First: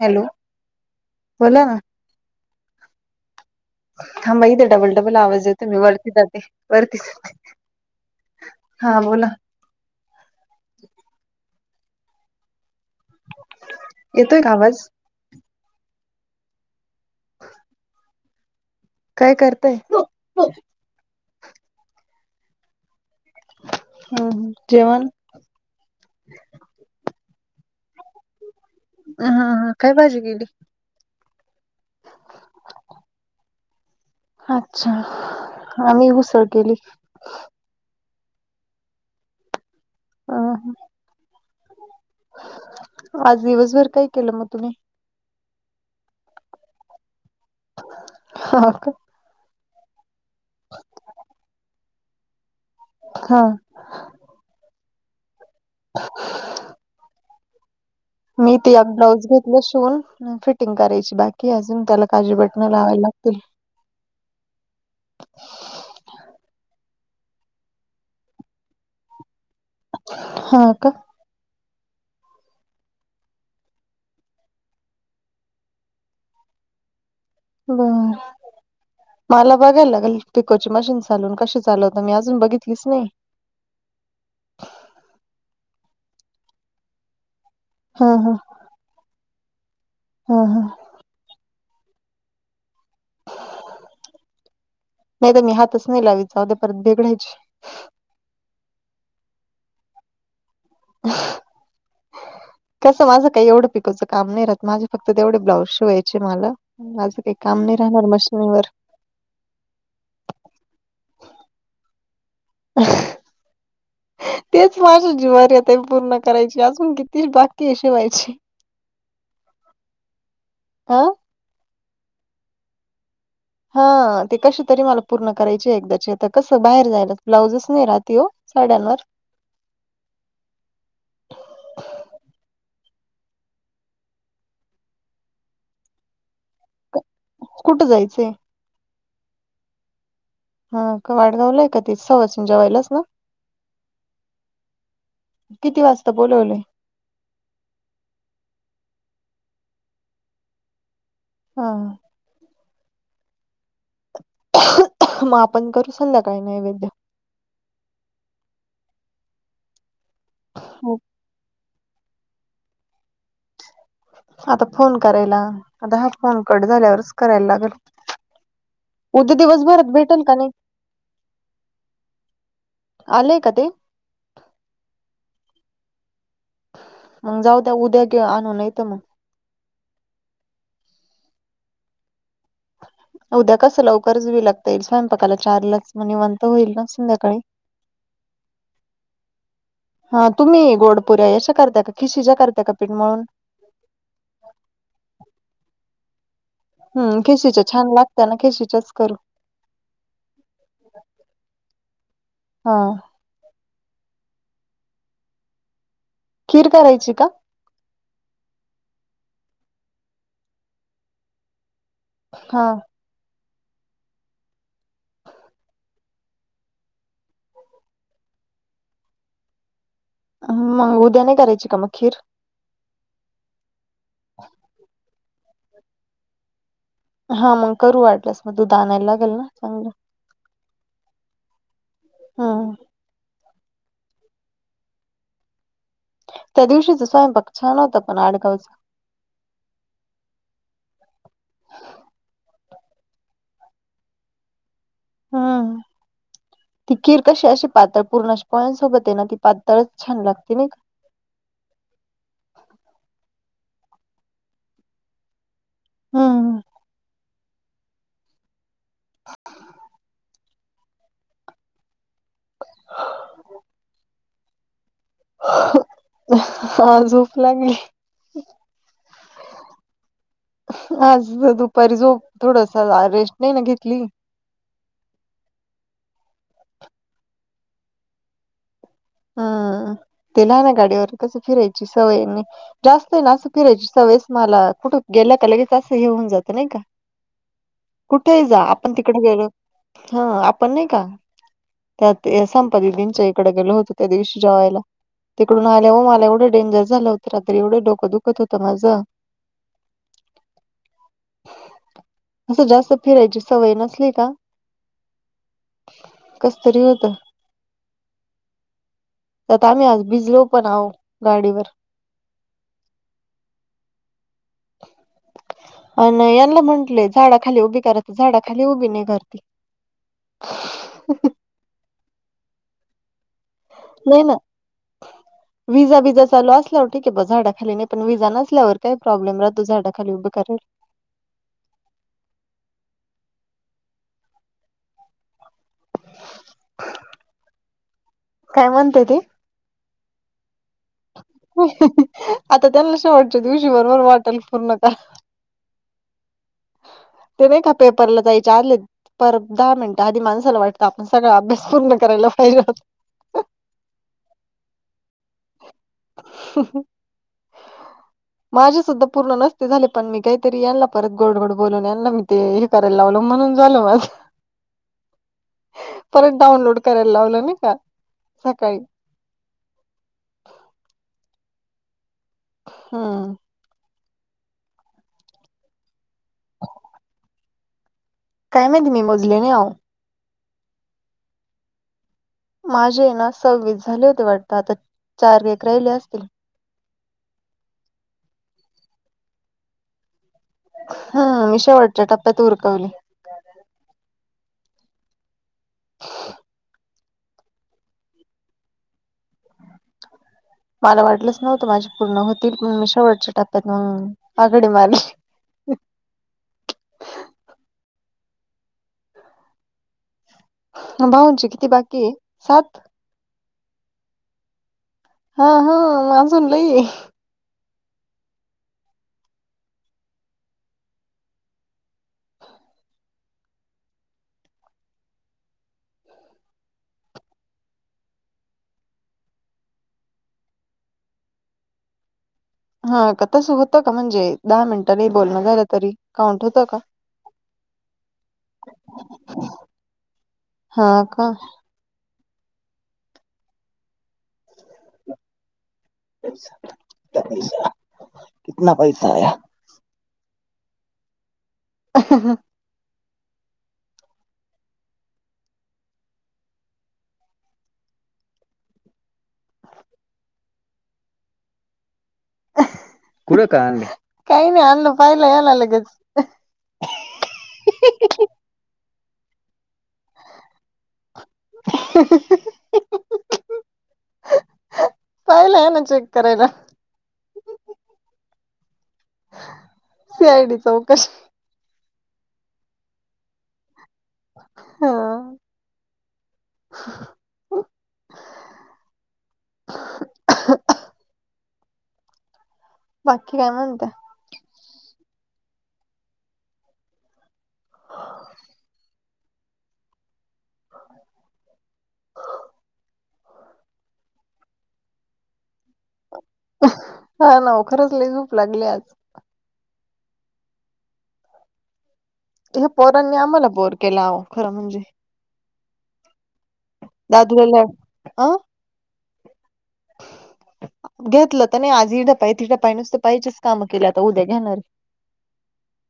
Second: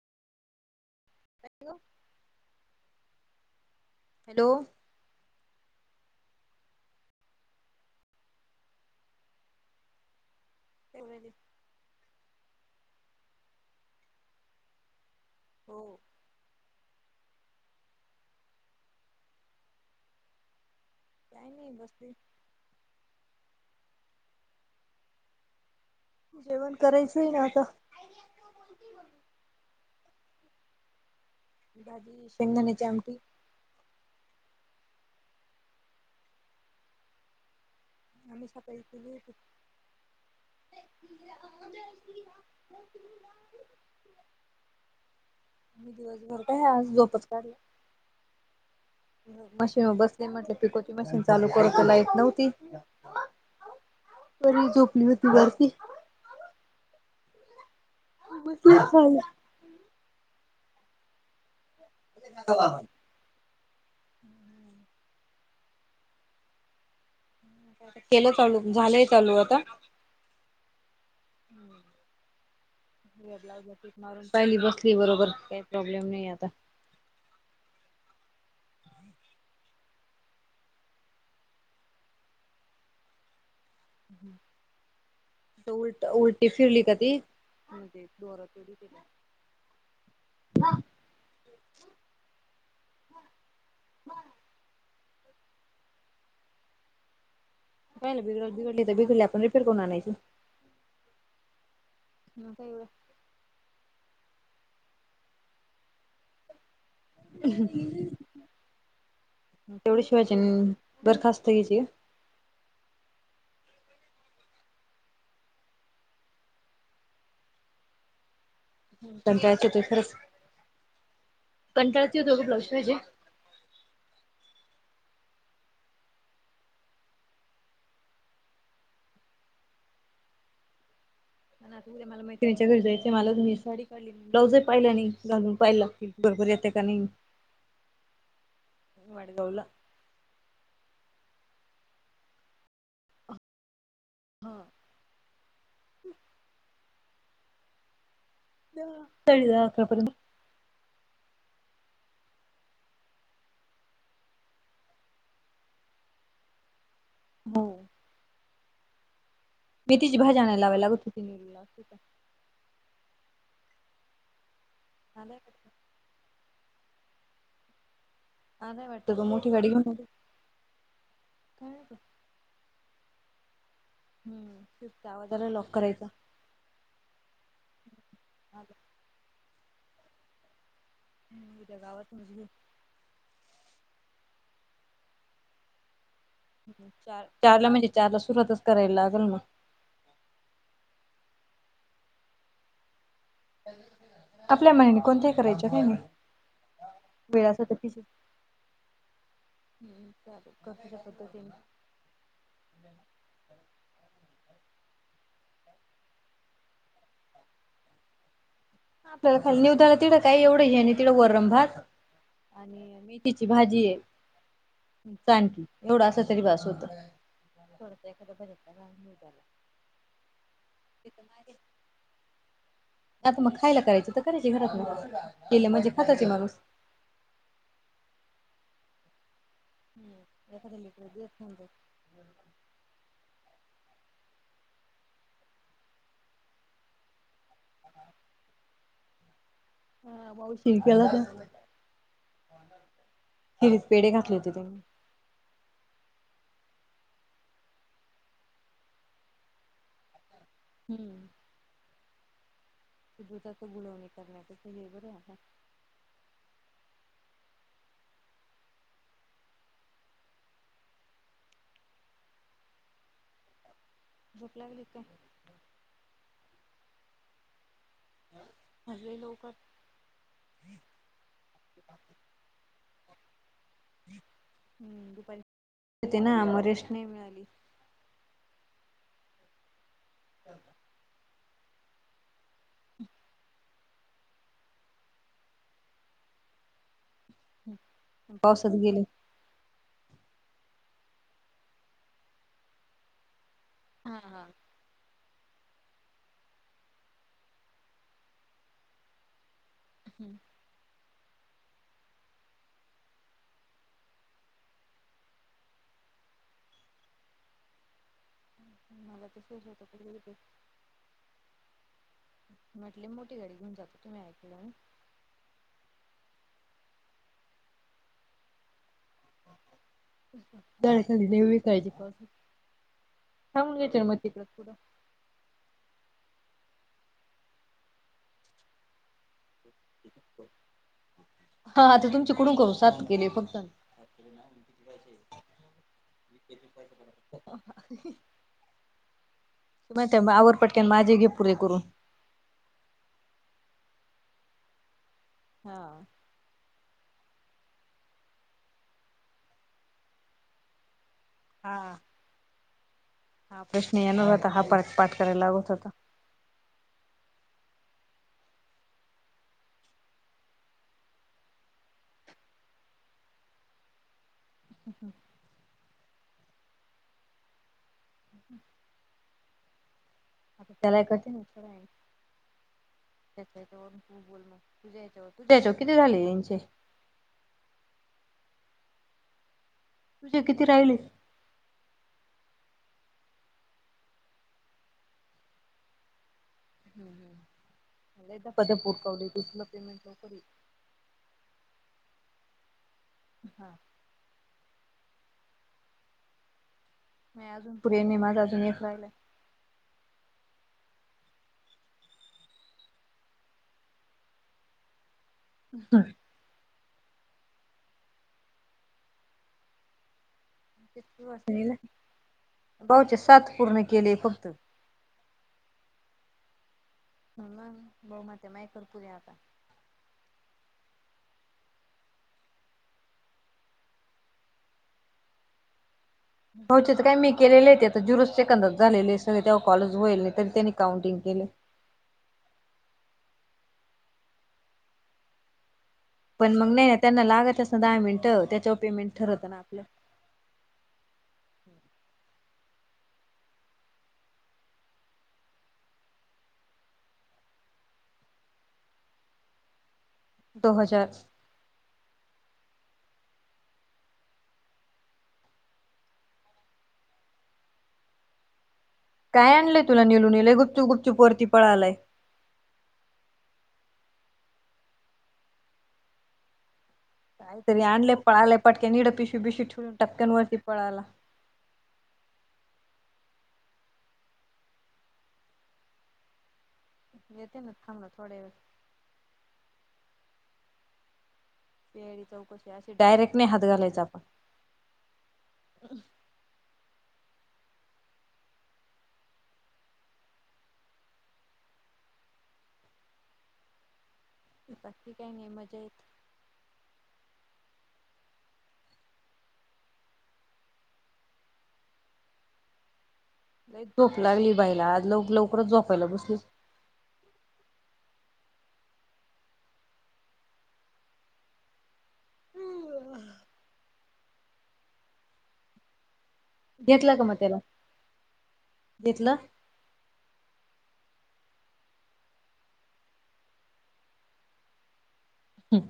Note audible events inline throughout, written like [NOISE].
Hello बोला hello ना [UNINTELLIGIBLE] थांबा हॅलो ते डबल [UNINTELLIGIBLE] मला आवाज येत नाही वरती जाते वरतीे हा बोला [UNINTELLIGIBLE] तेज [UNINTELLIGIBLE] येतोय का आवाज [UNINTELLIGIBLE] हो [UNINTELLIGIBLE] काय करताय [UNINTELLIGIBLE] काय नाही बसली [UNINTELLIGIBLE] हम्म जेवण [UNINTELLIGIBLE] जेवण करायचंय ना आता [UNINTELLIGIBLE] आईला बोलती [UNINTELLIGIBLE] अमम काय भाजी केली [UNINTELLIGIBLE] भाजी शेंगदाण्याची आमटी [UNINTELLIGIBLE] अच्छा आम्ही हुसळ केली [UNINTELLIGIBLE] आम्ही सफयी केली येतो [UNINTELLIGIBLE] ह ह [UNINTELLIGIBLE] आज दिवसभर काय केलं मग तुम्ही [UNINTELLIGIBLE] मी दिवसभर का आज झोपच काढली [UNINTELLIGIBLE] हा का [UNINTELLIGIBLE] मशीनवर बसले म्हटले पिकोची मशीन चालू करराय लाईट नव्हती [UNINTELLIGIBLE] हा [UNINTELLIGIBLE] [UNINTELLIGIBLE] परी झोपली होती वर ती [UNINTELLIGIBLE] [UNINTELLIGIBLE] [UNINTELLIGIBLE] मी ते ब्लाऊज घेते [UNINTELLIGIBLE] झाल शिवून फिटिंग करायची बाकी हे अजून त्याला काजू बटण लावायला लागतील [UNINTELLIGIBLE] [UNINTELLIGIBLE] केलं चालू झालंय चालू आता [UNINTELLIGIBLE] हा का [UNINTELLIGIBLE] ब्लाउज वर टिप मारून पाहिली बसली बरोबर काही प्रॉब्लेम नाही आता बर मला बघायला लागेल पिकोची मशीन चालून कशी चालवत मी अजून बघितलीच नाही उलट उलटी फिरली का ती हा हा [UNINTELLIGIBLE] हा हा नाही तर मी हातच नाही लावीत परत बिक्घडायची काहिला बिघड बिडली तर बिघडली आपण रिेअर करून आणयचं मग काय तसे एवढं माझं काही एवढं पिकोच काम नाही राहत माझे फक्त तेवढे ब्लाउज शिवायचे मला माझं काही काम नाही राहणार मशीनीवर तेवढ्या शिवायची बरखास्त घ्याची [UNINTELLIGIBLE] तेच माझ्या जीवारता पूर्ण करायची अजून किती बाकी शिवायची कंटाळच ते खरंच हा कंटाळचे खरेच हा ते कसे तरी मला पूर्ण करायचे एकदाचीता कसं बाहेर जायला ब्लाउजस नाही राहते हो साड्यांवर मला माहिच्या घर जायचेमला साडी का ब्लाऊजही पाहिलं नाही घालून पाहिला क बरोबर येते का नाही कुठं जायचं मडगवला [UNINTELLIGIBLE] हां किती वाजता बोलवले तरी दहा अकरा पयत ह मग आपण करू सध्याकाळी नाही वैद्य हो मैथी ती भाजी लावावे लागत त आता फोन करायला आणाय आता हा फोन कड झाल्यावरच करायला लागेल आणाय वाटतं गं उद्या मोठी गाडी घेऊन दिवसभरात आली भेटेल का नाही काय माहिती आले का ते हम्म फ आवाजला लॉक करायचा मग जाऊ उद्या घेऊ आणून आला. मग [UNINTELLIGIBLE] उद्या कसं लवकरच ववी लागता येईल स्वयंपाकाला चार लच म्हणे चार चार ला म्हणजे चार ला सुरुवातच करायला लागेल मग हा तुम्ही गोडपुऱ्या अशा करता्या का खिशीच्याा करता्या का पीठ म्हणून आपल्या मनाने कोणत्याही करायच काय नाही हम् वेळ अस खेशीच्या तर छान तिची लागत ना खेशीच्याच करू [UNINTELLIGIBLE] हा खीर करायची का आपल्याला खाली न उदााला तिडं काही एवढं आहे आणि तिडं वरम भात हा आणिी िची भाजी आहे च आणख एवढा अस तरी बास होत ज झालं मग उद्या नाही करायची का मग खीर आता मग खायला करायच तर करायचे घरात ना केले म्हणजे खाताचे माणूस हा मग करू वाढल्यास मग तू दुध नायला लागेल ना चांगलं [UNINTELLIGIBLE] हा. त्या दिवशीच स्वयं पक्ष छानवतं पण आडगावच. हा भाऊ शिरक्याला खिरी पेढे घातले होते त्यांनी हम्. ती कीर कशी अशी पातळ पूर्ण पोळ्यांसोबत आहे ना ती पातळच छान लागते ना. हम्म. सु दुध त बुलावणी करण्याच हे बर आता. हम्. झोप लागली का. आा झोप लागली. असजले लोक. आज दुपारी जो थोडस रेस्ट नाही ना घेतली. हम्म दुपारी येते ना आम्हा रेस्ट नाही मिळाली. हम्म ते लहान गाडीवर कस फिरायची सवयंनी जास्त आहे ना असं फिरायच स वळेस मला कुठे गेल्या का लगेच असं हे होऊन जातं नाही का. कुठेही जा पावसात आपण गेले. तिकडे गेलो. हा आपण नाही का त्यात संपती दिनच्या इकडे गेलो होतो त्या हा दिवशी हा जेवायला. तिकडून आलं हो मला एवढं डेंजर झालं होतं रात्री एवढं डोकं दुखत होतं माझं. [INAUDIBLE] हम्म. असं जास्त फिरायची सवय नसली का. कसतरी होतं. मला. तसच आता होत आम्ही आज कधी भिजलो पण आहो गाडीवर. म्हटले मोठी गाडी घेऊन जातो तुम्ही ऐकलंून. अ यांना म्हटलेय झाडाखाली उभी करायते झाडाखाली उभी नाही करते. खली कायज पाजून थांबून घ्यायच्या मग नाही ना तिकडे पुडं विजा विजा चाल असल्यावर ठीके ब झाडाखाली नाही पण विजा नसल्यावर काय प्रॉब्लेम राहो झाडा खाली उभ कर. हा ते तुमचे कुडून करू सात केले फक्त काय म्हणते ती. तुम तेववर पटकन माझी ग आता त्यांना श वाटत दिवशी भरोबर वाटेल पूर्ण का. हा. ते नाही का पेपरला जायचारले पर दहा मिनटं आधी माणसाला वाटत. आपण सगळा अभ्यास हा पूर्ण करायला पाहिजे होत. हा प्रश्न येन होता हा प पाठ करायला लागत होता. [UNINTELLIGIBLE] माझे सुद्धा पूर्ण नसते झाले पण मी काहीतरी यांना परत गोडगोड बोलून यांना मी ते करायला लावल म्हणून झाल मज [INAUDIBLE] परत डाऊनलोड करायला लावलं ना का सकाळी. आता त्यालाय कते ना. हा. तू बोल मग तुझ्या याच्या तुझ्या याच्य किती झा [UNINTELLIGIBLE] कायमे त मी मजले आ. तुझे किती राहिलेस. माझे ना सव्वीस झाले होते वाटत आता चार व राहिले असतील. ह मलादा कध पुरकावले तुसला पेमेंट नक हा विषय वाटच्या टप्यात उरकवले. हा. [INAUDIBLE] मी अजून पुढेने माझं अजून एक राहिलाय. मला वाटलंच नव्हतं माझे पूर्ण होतील पण मी शेवटच्या टप्प्यात मंग आघडी मारली. [UNINTELLIGIBLE] मं बाऊंची किती बाकीये सात? बाऊचे साथ पूर्ण केले फक्त. हा हा म अजून लई ये. हो ना, बहुमते माय करकुले आता. बाऊचेच काय मी केलेले ते आता जिरोच सेकंदच झालेले सगळे तेव्हा कॉलेज वईल नाही तरी त्यांनी काउंटिंग केल. हा का तसं होतं का म्हणजे दहा मिनिटांनी बोलणं झालं तरी. काउंट पण होतं मग का नाही ना त्यांना लागतसं दहा मिनटं त्याच्यावर पेमेंट ठरवतं ना आपलं. हा का. पैसा, कितना पैसा आया? दो हजार. [UNINTELLIGIBLE] काय आणलंय तुला निलू निले गुपचू गुपचूप वरती पळालाय? कुरं काय आणलं, काही नाही आणलं पाहिला याला लगेच. काहीतरी आणले पळाले पटक्यान इड पिशू बिशी ठेवून टपक्यान वरती पळाला. [UNINTELLIGIBLE] [UNINTELLIGIBLE] पाहिला याना चेक करायला. येत ना थांब ना थोड्यावेळात. सी आय डी चौकशी. सी आय डी चौकशी अशी डायरेक्ट नाही हात घालायचा आपण. हा [UNINTELLIGIBLE] [UNINTELLIGIBLE] बाकी काय म्हणता? बाकी काय नाही मजा येते. [INAUDIBLE] लईच झोप लागली बाईला आज लव लवकरच झोपायला बसलीस. हा नवखरच लइ झोप लागली आज. ह्या पोरांनी आम्हाला बोर केलं आवो खरं म्हणजे. घेतला का मग त्याला दादूला अ घेतलं? घेतलं तनी आजीड पाय तीट पाय नुसतं पाहिजेच काम केल आता उद्या घेणार. हम्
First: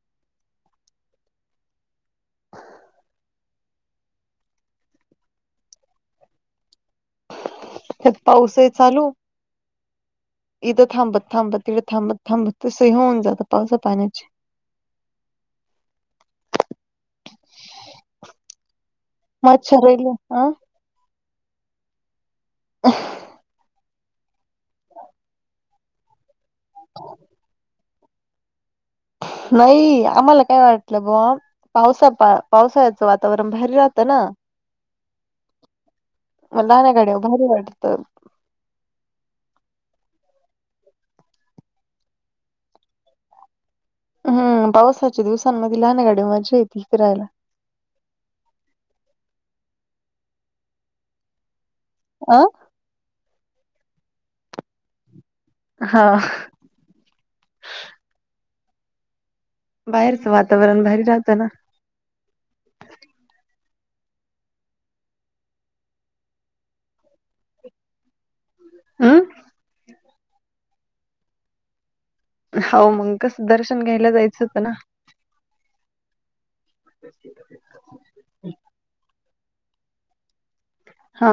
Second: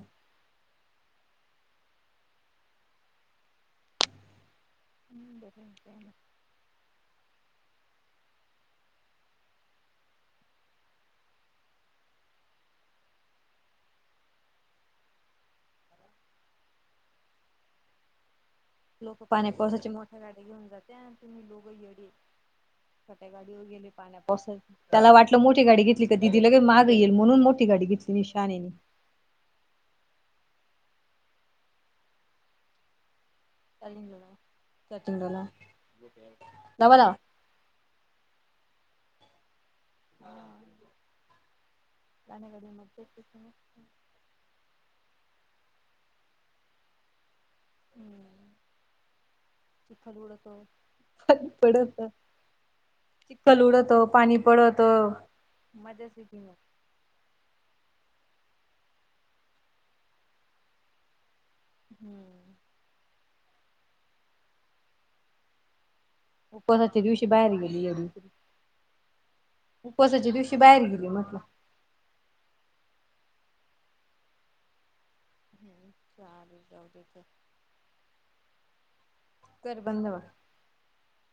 हम्म बघू त्याना. ह्यात पाऊस ही चालू. इथं थांबत थांबत तथं थांबत थांबत तसं होऊन जातं पावसा पाण्याची. [INAUDIBLE] लोक पाण्या मच्छर पावसाची राहिले मोठ्या गाड्या अ घेऊन जात्या अन तुम्ही लोगं येडी. छोट्या गाडीव गेले पाण्या पावसा त्याला वाटलं मोठी गाडी घेतली. दिदी लग मागं येईल म्हणून मोठी गाडी घेतली निशाने. नाही आम्हाला काय वाटलं बा पावसा पा पावसाळ्याचं वातावरण भारी राहतं ना. म [UNINTELLIGIBLE] लावा गाडीवर लावा भारी वाटतं. हा. गाण्या गाडीवर मजा येती तवा. हम्म पावसाच्या दिवसांमध्ये लहान गाडी मजा येते फिरायला. हम्म चिखल उडतो [UNINTELLIGIBLE] पडतं. [UNINTELLIGIBLE] चितकल उडवतो पाणी पडवत मज हा बाहेरचं वातावरण भारी राहतं ना. हम्म. कोसाच्या दिवशी बाहेर गेली या दुसरी. [INAUDIBLE] वसाच्या दिवशी बाहेर गेली म्हट हो मंगकस दर्शन घ्यायला जायचं होतं ना. हम् चाले जाऊ दे तर. हो. कर बधवा. हा.